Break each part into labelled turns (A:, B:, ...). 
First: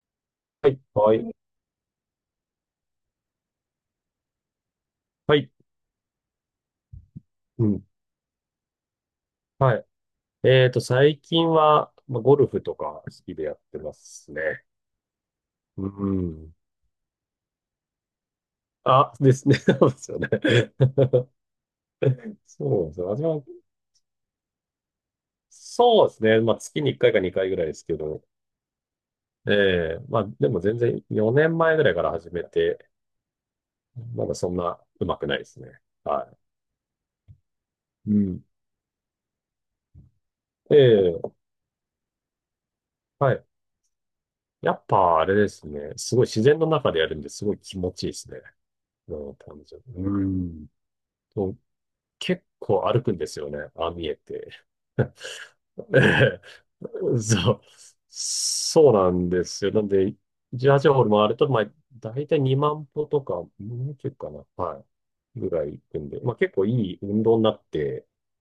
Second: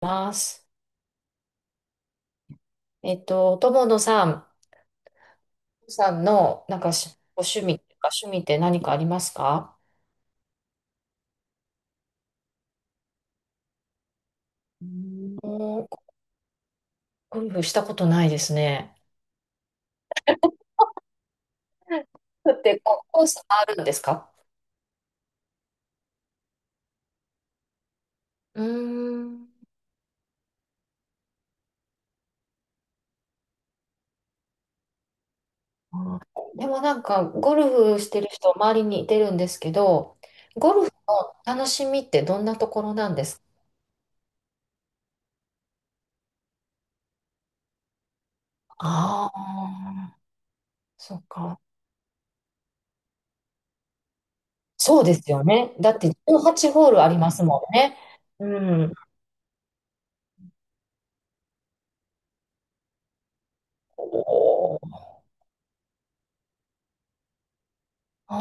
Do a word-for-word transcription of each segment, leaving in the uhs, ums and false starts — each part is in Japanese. A: ます。
B: はい。はい。
A: えっと、友野さん、
B: はい。
A: さんの、なんかし、ご趣
B: う
A: 味
B: ん。
A: とか、趣味って何かありますか？
B: はい。えっと、最近は、まあ、ゴルフとか好きでやってますね。
A: う
B: う
A: ーん。
B: ん。
A: ゴルフしたことないですね。
B: あ、ですね。そうですよね。
A: ゴルフって、
B: そうです
A: こ
B: ね。
A: う
B: 私
A: コース
B: も、
A: あるんですか？
B: そうですね。まあ、月にいっかいかにかいぐらいですけど、
A: うーん。
B: ええまあ、でも全然よねんまえぐらいから始めて、まだそんな上手くないですね。
A: あ
B: は
A: ーでもなんか、ゴルフし
B: い。う
A: てる
B: ん。
A: 人、周りにいてるんですけど、ゴルフ
B: え
A: の
B: え
A: 楽しみってどんなところなんで
B: は
A: すか？
B: い。やっぱあれですね。すごい自然の中でやるんですごい気持ちいいですね。
A: あ
B: うん、単純に。
A: あー、
B: うん。
A: そっ
B: そう
A: か。
B: 結構歩くんですよね。ああ見えて。
A: そうですよね。だ って、
B: え
A: じゅうはちホールあり
B: え
A: ます
B: そう。
A: もんね。う
B: そ
A: ん。
B: うなんですよ。なんで、じゅうはちホールホール回ると、まあ、だいたいにまん歩とか、もう
A: お
B: ちょいかな。は
A: ー。
B: い。ぐらい行くんで、まあ結構いい運動になって、
A: あ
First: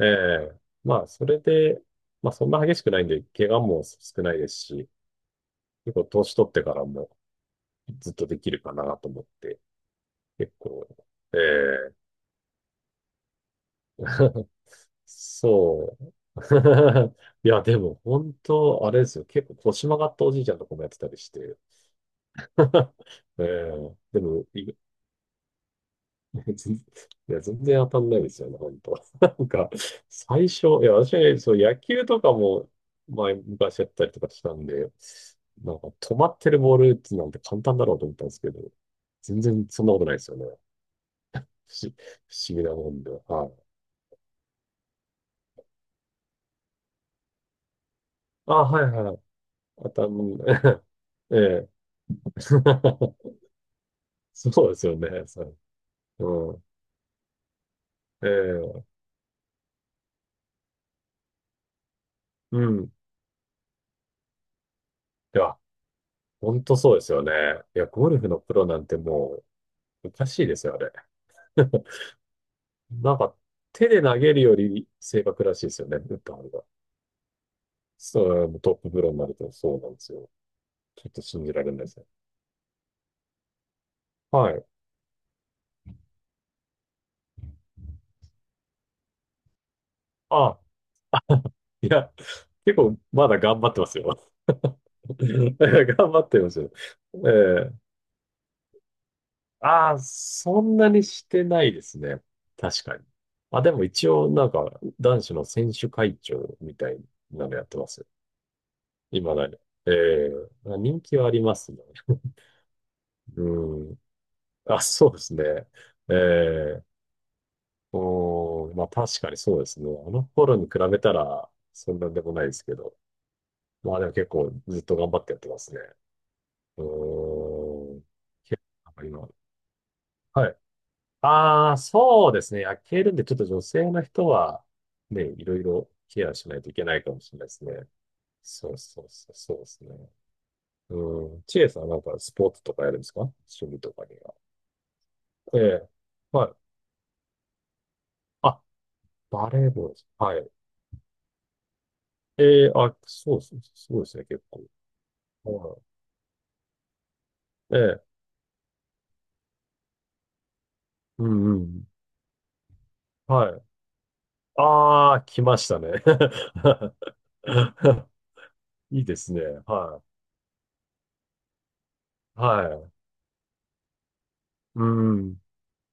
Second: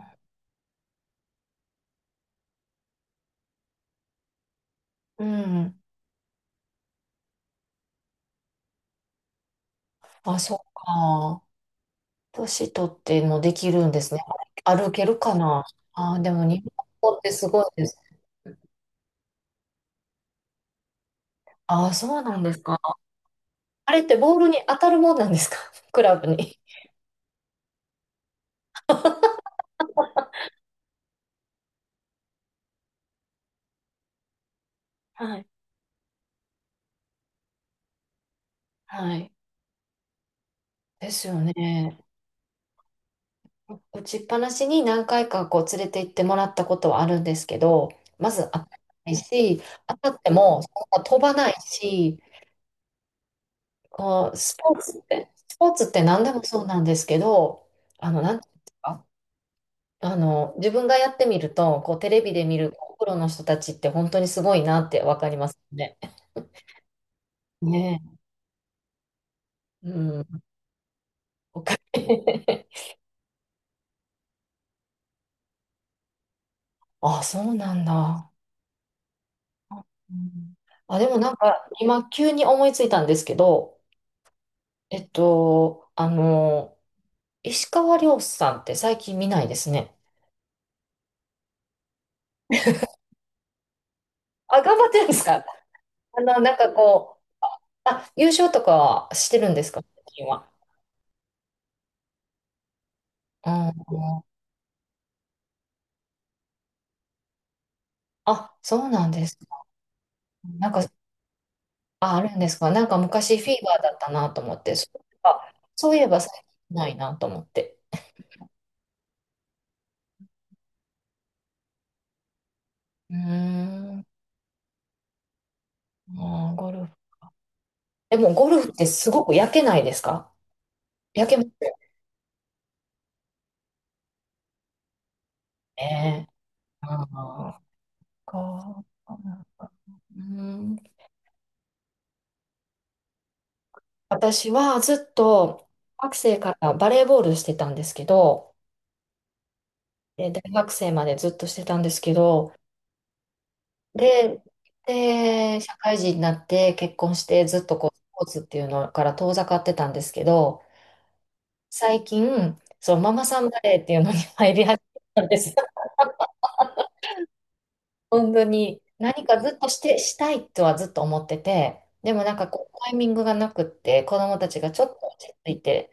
B: え
A: ー。
B: えまあそれで、まあそんな激しくないんで、怪我も少ないですし、
A: うん。
B: 結構年取ってからもずっとできるかなと思って、
A: あ、
B: 結
A: そっ
B: 構、え
A: か。
B: え
A: 年取ってもできるんですね。歩けるかな。
B: そう。
A: あー、でも日本語 ってす
B: い
A: ご
B: や、
A: い
B: で
A: です。
B: も本当、あれですよ。結構腰曲がったおじいちゃんとかもやってたりして。
A: ああ、そうなんです か。
B: え
A: あ
B: え
A: れって
B: で
A: ボー
B: も、
A: ルに
B: い
A: 当 たるもんなんですか？ クラブに。
B: 全いや、全然当たんないですよね、本当。なんか、最初、いや、私、そう、野球とかも、前、昔やったりとかしたんで、
A: はい。
B: なんか、止まってるボール打つなんて簡単だろうと思ったんですけど、
A: はい。
B: 全然そんなことないですよね。
A: ですよね。
B: 不思、不思議なもんで。はい。
A: 打ちっぱなしに何回かこう連れて行ってもらったことはあるんですけど、まず当
B: あ、
A: たら
B: はい
A: な
B: は
A: い
B: い。
A: し、
B: 当
A: 当
B: た
A: たって
B: ん、
A: もそんな飛 ば
B: え
A: ない
B: え
A: し、こう、ス
B: そう
A: ポ
B: で
A: ー
B: すよ
A: ツっ
B: ね。
A: て、
B: そ
A: スポー
B: う、
A: ツって何でも
B: う
A: そ
B: ん。
A: うなんですけど、あの、なんていうんです
B: ええ
A: か？あの、自分がやってみると、こう、テレビで見
B: う
A: る
B: ん。い
A: プロの人たちって本当にすごいなってわかります
B: や、
A: ね。
B: 本当そうですよね。いや、ゴ
A: ね
B: ルフのプロなんても
A: え。う
B: う、おか
A: ん。
B: しいですよ、あれ。
A: わかる。
B: なんか、手で投げるより正確らしいですよね、打った方が。
A: あ、そうなんだ。
B: そう、トッププロになるとそうなんです
A: う
B: よ。
A: ん。あ、で
B: ちょっ
A: も
B: と
A: なん
B: 信じら
A: か、
B: れないです
A: 今
B: ね。
A: 急に思いついたんですけど、
B: はい。
A: えっと、あの、石川遼さんって最近見ないですね。
B: あ、いや、結構まだ頑張ってますよ。
A: あ、頑 張ってるんですか？
B: 頑張
A: あ
B: っ
A: の、
B: てま
A: なん
B: す
A: か
B: よ。
A: こう、
B: ええ
A: あ、優勝とかはしてるんですか、
B: ああ、
A: 最近は？
B: そんなにしてないですね。確かに。
A: う
B: まあ、でも一
A: ん。
B: 応、なんか、男子の選手会長みたいなのやってますよ。
A: あ、そうなんで
B: 今
A: す
B: だに。
A: か。
B: え
A: なん
B: え
A: か、
B: 人気はありますね。
A: あ、あるんですか。なんか昔フィーバーだ
B: う
A: っ
B: ん。
A: たなと思って、
B: あ、
A: そう
B: そう
A: い
B: で
A: え
B: す
A: ば、
B: ね。
A: そういえ
B: え
A: ば最近
B: え
A: ないなと思って。
B: うん。まあ確かにそうですね。あの頃に比べたら、そんなんでもないですけど。
A: うー
B: まあ
A: ん、
B: でも結構ずっと頑張ってやってますね。
A: あー、ゴ
B: う
A: ルフ。
B: ん。
A: でもゴル
B: 結
A: フっ
B: 構、
A: て
B: なんか
A: すご
B: 今、
A: く焼けないですか？
B: はい。
A: 焼けます
B: あ
A: よ
B: あ、そうですね。焼けるんで、ちょっと女性の人は、ね、いろいろケ
A: ね。
B: アしないといけない
A: あ
B: かもしれないで
A: ー
B: すね。そう
A: か。
B: そうそう、そうですね。
A: うーん、
B: うん。チエさんなんかスポーツとかやるんですか？趣味とかには。
A: 私はずっ
B: え
A: と
B: え。
A: 学生
B: は
A: か
B: い。
A: らバレーボールしてたんですけど、
B: あ、バレーボールです。
A: で
B: は
A: 大
B: い。
A: 学生までずっとしてたんですけど、
B: ええ、あ、そうです。すごいですね、
A: で、
B: 結構。
A: で、社
B: は
A: 会人になって結婚してずっ
B: い。え
A: とこうス
B: え。
A: ポーツっていうのから遠ざかってたんですけど、
B: うんうん。
A: 最近、そう、ママさん
B: は
A: バ
B: い。
A: レーっていうのに 入り始
B: ああ、
A: めたんで
B: 来
A: す。
B: ました ね。
A: 本当に、
B: いいで
A: 何
B: す
A: か
B: ね。
A: ずっとして、
B: は
A: したいとはずっと思ってて、でもなん
B: い。
A: かこう、
B: は
A: タ
B: い。
A: イミングがなくって、子供たちがち
B: う
A: ょっと落ち
B: ん。
A: 着いて、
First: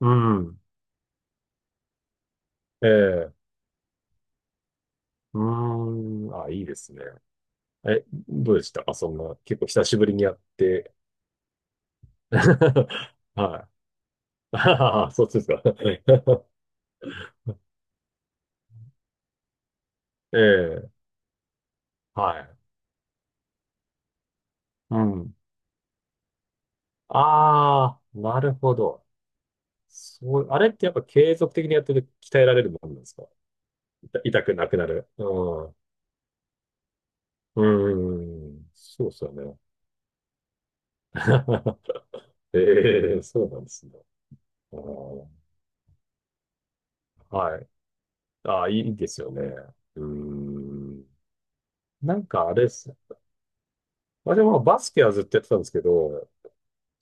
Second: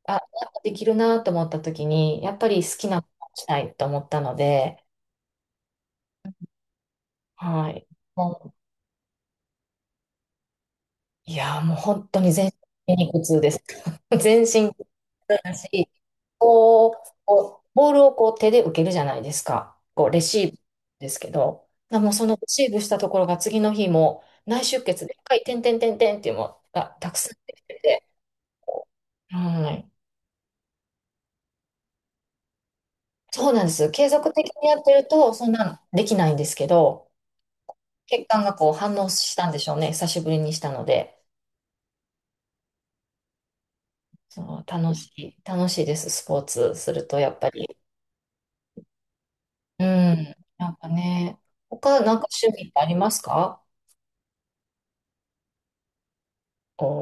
B: う
A: あ、なん
B: ん。
A: かできるなと思った時に、やっぱり好
B: え
A: きなことを
B: え。
A: したいと思ったので、
B: うーん、あ、いいですね。
A: はい。
B: え、ど
A: も
B: うでしたか？そんな、結構久しぶりにやって。
A: う、いやー、もう本当に全身筋肉 痛です。
B: は
A: 全
B: い。
A: 身
B: ああそうです
A: 痛い
B: か。
A: し、こう、こうボールをこう手で受けるじゃないですか。こうレ
B: え
A: シーブ
B: え、
A: ですけど、あもうその
B: は
A: レ
B: い。
A: シーブしたところが次の日も内出
B: う
A: 血で
B: ん。
A: 赤い点点点点っていうのがたくさんできて
B: あ
A: て、
B: あ、なるほど。
A: はい。
B: そう、あれってやっぱ継続的にやってると鍛えられるもんなんですか？
A: そうなんです。継
B: 痛、
A: 続
B: 痛
A: 的
B: く
A: に
B: な
A: や
B: く
A: っ
B: な
A: てる
B: る。う
A: とそんな
B: ん。う
A: のできないんですけど、
B: ー
A: 血管が
B: ん。
A: こう反
B: そ
A: 応
B: うですよ
A: したん
B: ね。
A: でしょうね。久しぶりにしたので。
B: ええそうなんですね。
A: そう、
B: う
A: 楽しい、
B: ん
A: 楽しいです。スポーツするとやっぱ
B: はい。
A: り。
B: ああ、いいですよね。
A: う
B: うー
A: ん。なんか
B: ん。
A: ね、他な
B: な
A: んか
B: ん
A: 趣
B: かあれ
A: 味
B: で
A: ってあり
B: す。
A: ますか？
B: まあでもまあバスケはずっとやってたんですけど、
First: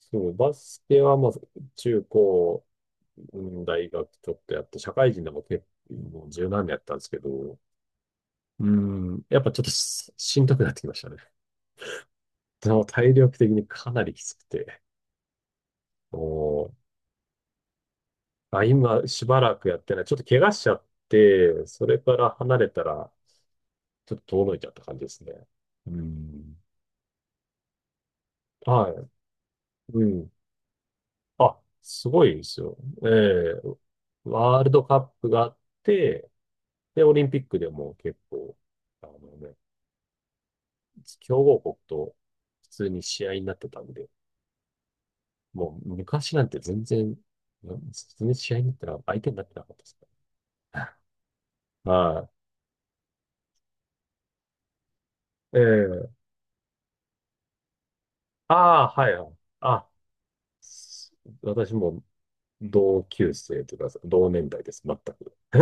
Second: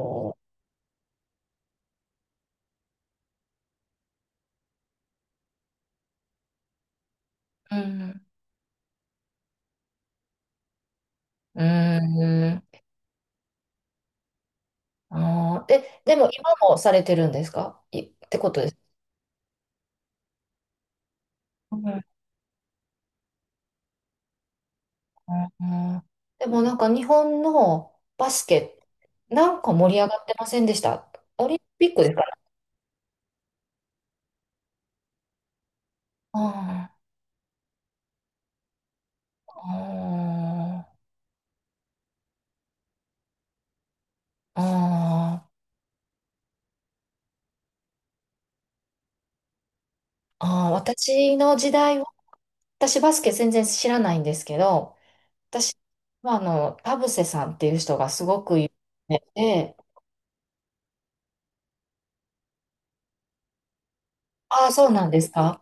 B: そう、
A: ー。
B: バスケはまあ中高、うん大学ちょっとやって、社会人でも結構もう十何年やったんですけど、
A: うん。
B: うん、やっぱちょっとし、しんどくなってきましたね。
A: うーん。
B: でも体力的にかなりきつくて、
A: あー、で、でも今
B: も
A: もされてるんですかい、ってこ
B: う、
A: と
B: あ、
A: です。
B: 今しばらくやってない。ちょっと怪我しちゃって、
A: う
B: そ
A: ん、う
B: れ
A: ん、
B: から離れたら、ちょっと遠のいちゃった感じですね。
A: う
B: う
A: ん。でも
B: ん。
A: なんか日本のバスケ、
B: は
A: なんか盛
B: い。
A: り
B: う
A: 上がっ
B: ん。
A: てませんでした、オリン
B: あ、
A: ピックで
B: す
A: すか
B: ごい
A: ね？
B: ですよ。ええワールドカップがあって、
A: あ
B: で、オリンピックでも結構、あのね、
A: あ、
B: 強豪国と普通に試合になってたんで、
A: あー
B: もう昔なんて全然、うん普通に試合になったら相手になってなかったですね。
A: あー、私の時代は、
B: は
A: 私バスケ全然知らないんですけど、私
B: い。ええ
A: はあの、田臥さんっていう人がすご
B: あ
A: く有
B: あ、はい
A: 名
B: はい。
A: で、
B: あ、す私も同級生というか、同年代
A: ああ、
B: です、
A: そう
B: 全
A: なんです
B: く。
A: か。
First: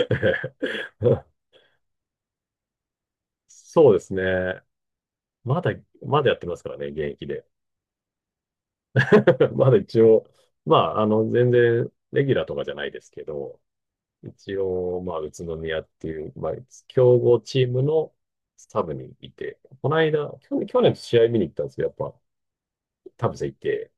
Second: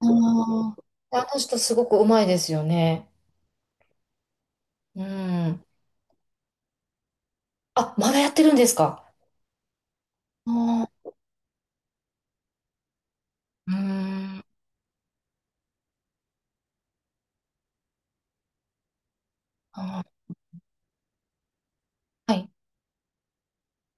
A: あ ー、
B: え
A: あ
B: え
A: の人すごくうまいですよね。
B: そうですね。
A: う
B: ま
A: ん。
B: だ、まだやってますからね、現役で。
A: あ、まだやってるんですか？
B: まだ一応、
A: あ
B: まあ、あ
A: ー。
B: の、全然、レギュラーとかじゃないですけど、
A: うーん。
B: 一応、まあ、宇都宮っていう、まあ、強豪チームのサブにいて、この
A: あ
B: 間、去年、去年試合見に行ったんですけど、やっぱ、
A: ー、はい、
B: 田臥いて、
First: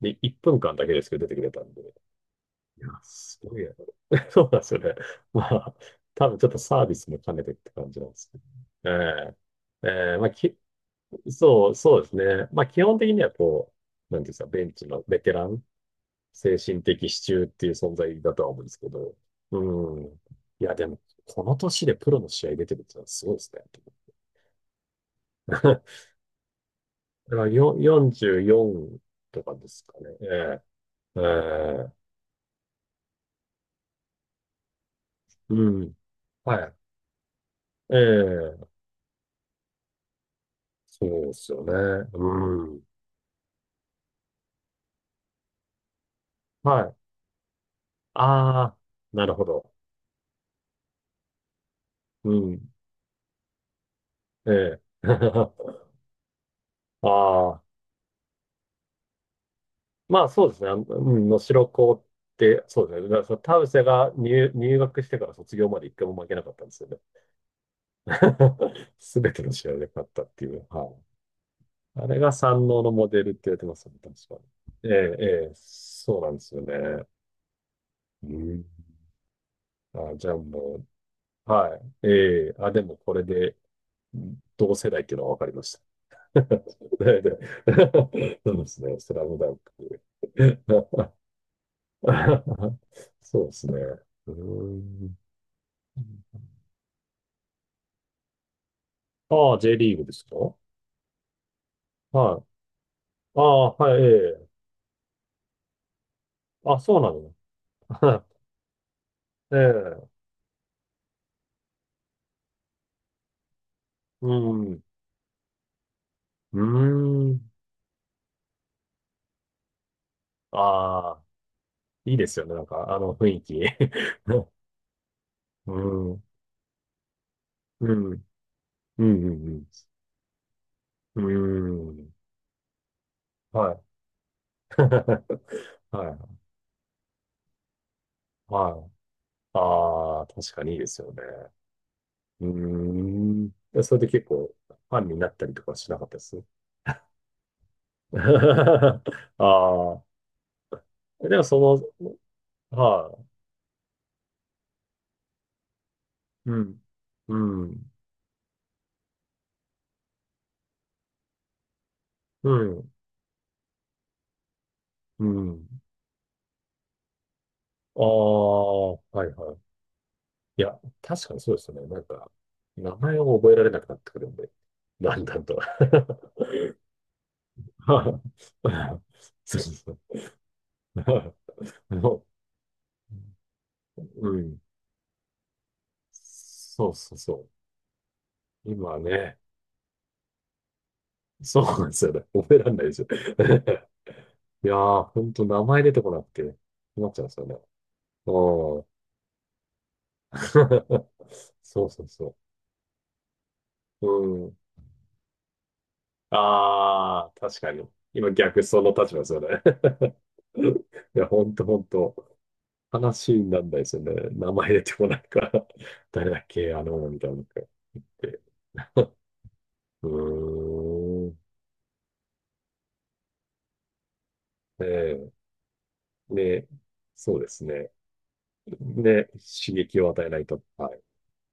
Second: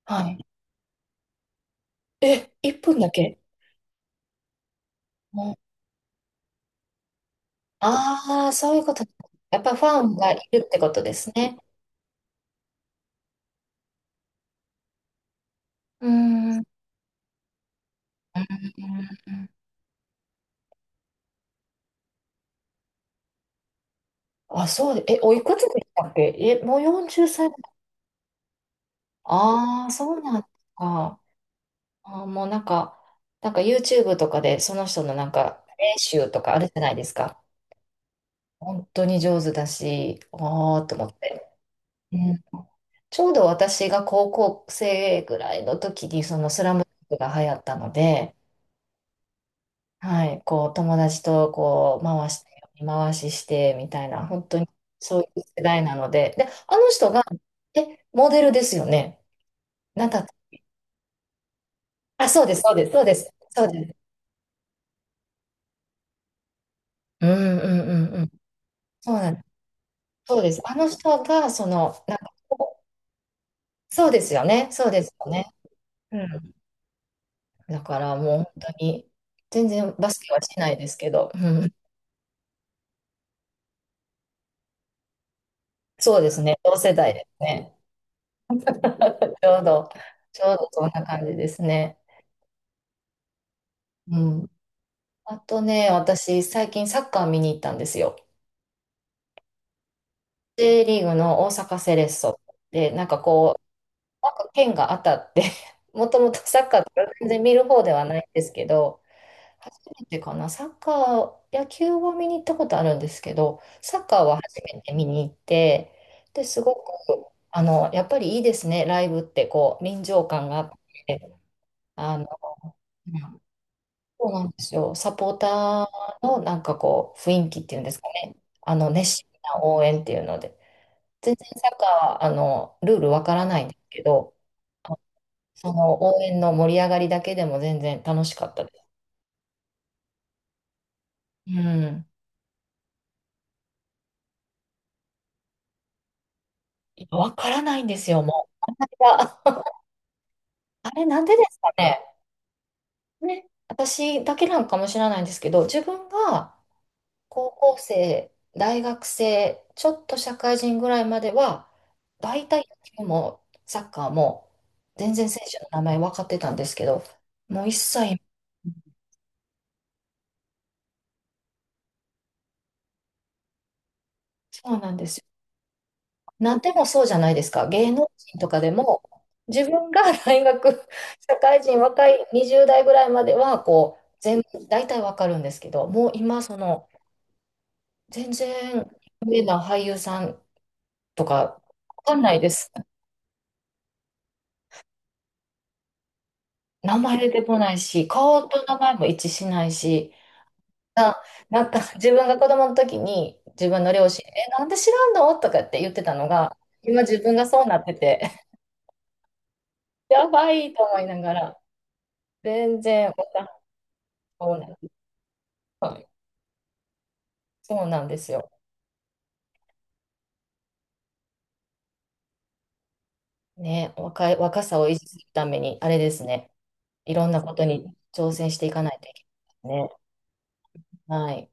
B: で、
A: は
B: 1
A: い。
B: 分間だけですけど出てくれたんで、
A: え、1
B: いや、
A: 分だけ？
B: すごいやろ。そうなんですよね。ま
A: もう。
B: あ、多分ちょっとサービスも兼ねてって感じなんで
A: あ
B: すけど。
A: あー、そういう
B: え
A: こと。やっぱフ
B: え、
A: ァ
B: え
A: ン
B: え、ま
A: が
B: あ、
A: い
B: き、
A: るってことですね。
B: そう、そうですね。まあ、基本的にはこう、なんていうんですか、ベンチのベテラン
A: うーん、
B: 精
A: うん。
B: 神的支柱っていう存在だとは思うんですけど。うん。いや、でも、この年でプロの試合出てるってのはすごいですね。
A: あ、そうで、え、おい く
B: だ
A: つで
B: か
A: したっけえ、もう40
B: ら
A: 歳。
B: よよんじゅうよんとかです
A: ああ、
B: かね。
A: そうなんです
B: ええ
A: か。
B: ええ
A: あー、もうなんか、なんか、 YouTube とかでその人のなんか
B: う
A: 練
B: ん。
A: 習とかある
B: は
A: じ
B: い。
A: ゃないですか。
B: ええ
A: 本当に上手だし、ああ、と思
B: そ
A: っ
B: うで
A: て。
B: すよね。うん。
A: ちょうど私が高校生ぐらいの時にそのスラム
B: はい。
A: ダンクが流行ったの
B: あ
A: で、
B: あ、なるほど。
A: はい、こう友達とこう回
B: う
A: して、
B: ん。
A: 見回ししてみたいな、本当に
B: ええ
A: そういう世 代なので、で、あの人が、
B: ああ、
A: え、モデルですよね。なんだ
B: ま
A: っ
B: あそうですね。あのうん、能代高っ
A: たあ、そうです、
B: て、
A: そうで
B: そう
A: す、
B: で
A: そ
B: す
A: う
B: ね。だ
A: で
B: から
A: す、
B: その田
A: そう
B: 臥
A: です。
B: が入、入学してから卒業まで一回も負けなかったんですよね。
A: うん、うん、うん、うん。そう
B: す
A: な
B: べ
A: んで
B: て
A: す。
B: の試合で勝ったっ
A: そう
B: てい
A: です。
B: う。
A: あ
B: は
A: の人
B: い。
A: が、その、
B: あ
A: なん
B: れ
A: か、
B: が三能のモデルって言われてますよね、
A: そうです
B: 確かに。
A: よね、そ
B: え
A: うです
B: え、
A: よ
B: え
A: ね。
B: え、
A: う
B: そうなんで
A: ん。
B: すよね。
A: だからも
B: う
A: う本
B: ん。
A: 当に、全然バ
B: あ、
A: ス
B: じゃ
A: ケ
B: あ
A: はしない
B: も
A: ですけど、う
B: う、
A: ん、
B: はい。ええ、あ、でもこれで、うん同世代っていうのは分かりまし
A: そうで
B: た。
A: す ね。同世代で
B: ね
A: すね。
B: ね そうですね、スラム ダ
A: ち
B: ン
A: ょうど、
B: ク。
A: ちょうどそんな感じですね。
B: そうですね。
A: う
B: うー
A: ん。
B: ん。
A: あとね、私、最近サッカー見に行ったんですよ。
B: ああ、J リーグですか？はい。
A: J リーグの大阪セレッソで、なんか
B: あ
A: こ
B: あ、はい、え
A: う、なんか
B: え。
A: 県が当たって もともとサッカ
B: あ、
A: ーとか
B: そうな
A: 全然見る方ではないん
B: の。
A: ですけど、
B: え
A: 初めて
B: え。
A: かな、サッカー、野球は見に行ったことあるんですけど、サッカー
B: う
A: は初め
B: ん。
A: て見に行って、で、
B: う
A: す
B: ー
A: ごく、
B: ん。
A: あの、やっぱりいいですね、ライブって、こう、臨場感があって。
B: ああ、い
A: あ
B: い
A: の
B: ですよね。なんか、あ
A: う
B: の雰
A: ん、
B: 囲気。
A: そうなんですよ。サポータ
B: うん。
A: ーのなんかこう、雰囲気っていうんで
B: う
A: すか
B: ん。
A: ね。あの、
B: う
A: 熱
B: ん。
A: 心
B: う
A: な
B: ん。
A: 応援っていうので。
B: う
A: 全然サッ
B: ん。う
A: カー
B: ん。
A: は、あの、ルールわからないん
B: は
A: です
B: い。
A: けど、あ、その
B: は
A: 応
B: い。
A: 援の盛り上がりだけでも全然楽しかったです。
B: はい。ああ、確かにいいですよね。
A: うん。
B: うーん。でそれで結構、ファンになったりとかしなかったです
A: いやわからないんですよ、もう。い
B: あ
A: や、
B: あ。
A: あれなんで
B: で
A: で
B: も、
A: す
B: そ
A: かね。
B: の、は
A: ね、私だけなんかもしれないんですけど、自分
B: い。う
A: が
B: ん。
A: 高
B: う
A: 校
B: ん。
A: 生、大学生、ちょっと社会人ぐらいまでは、大
B: う
A: 体野
B: ん。
A: 球もサッカーも全
B: う
A: 然選手の
B: ん。
A: 名前分かってたんですけど、もう一
B: あ
A: 切。
B: あ、はいはい。いや、確かにそうですよね。なんか、名前を覚えられなくなってくるんで、
A: そうなんで
B: だ
A: すよ。
B: んだんと。
A: なんでもそうじゃないですか。芸
B: そ
A: 能
B: う
A: 人とかでも、
B: そう
A: 自分が
B: そ
A: 大学、
B: う。
A: 社会人、若い
B: も
A: にじゅう代ぐらいまでは、こう、
B: う、う
A: 全
B: ん。
A: 部、大体分かるんですけど、もう今、その、
B: そうそうそ
A: 全
B: う。
A: 然、
B: 今
A: 有
B: ね、
A: 名な俳優さんとか、
B: そうなんで
A: 分
B: すよ
A: か
B: ね。
A: んないで
B: 覚えら
A: す。
B: れないですよ。いやー、ほんと名前出てこなくて、
A: 名
B: 困っ
A: 前
B: ちゃうん
A: 出
B: です
A: て
B: よね。
A: こないし、顔と名
B: うん。
A: 前も一致しないし、あ、なんか
B: そうそう
A: 自分
B: そ
A: が子供の時に自分の
B: う。
A: 両親、
B: う
A: え、
B: ん。
A: なんで知らんのとかって言ってたのが、今自
B: あ
A: 分
B: あ、
A: が
B: 確
A: そう
B: か
A: なっ
B: に。
A: てて、
B: 今 逆その立場ですよね。
A: やばいと思い な
B: いや、
A: が
B: ほん
A: ら、
B: とほんと。
A: 全然わ
B: 話
A: かん。
B: になんないですよね。名
A: そうなん
B: 前
A: で
B: 出
A: す。
B: てこないから
A: はい。
B: 誰だっけあの、みたいなのが
A: そう
B: あっ
A: なんです
B: て。
A: よ。
B: うーん。
A: ね、若い、若さを維持する
B: ね。
A: ために、あれです
B: ね
A: ね、
B: えで、
A: いろん
B: そう
A: な
B: で
A: こと
B: す
A: に
B: ね。
A: 挑戦していかないといけ
B: で、刺
A: ないです
B: 激
A: ね。
B: を与えないと、あ
A: はい。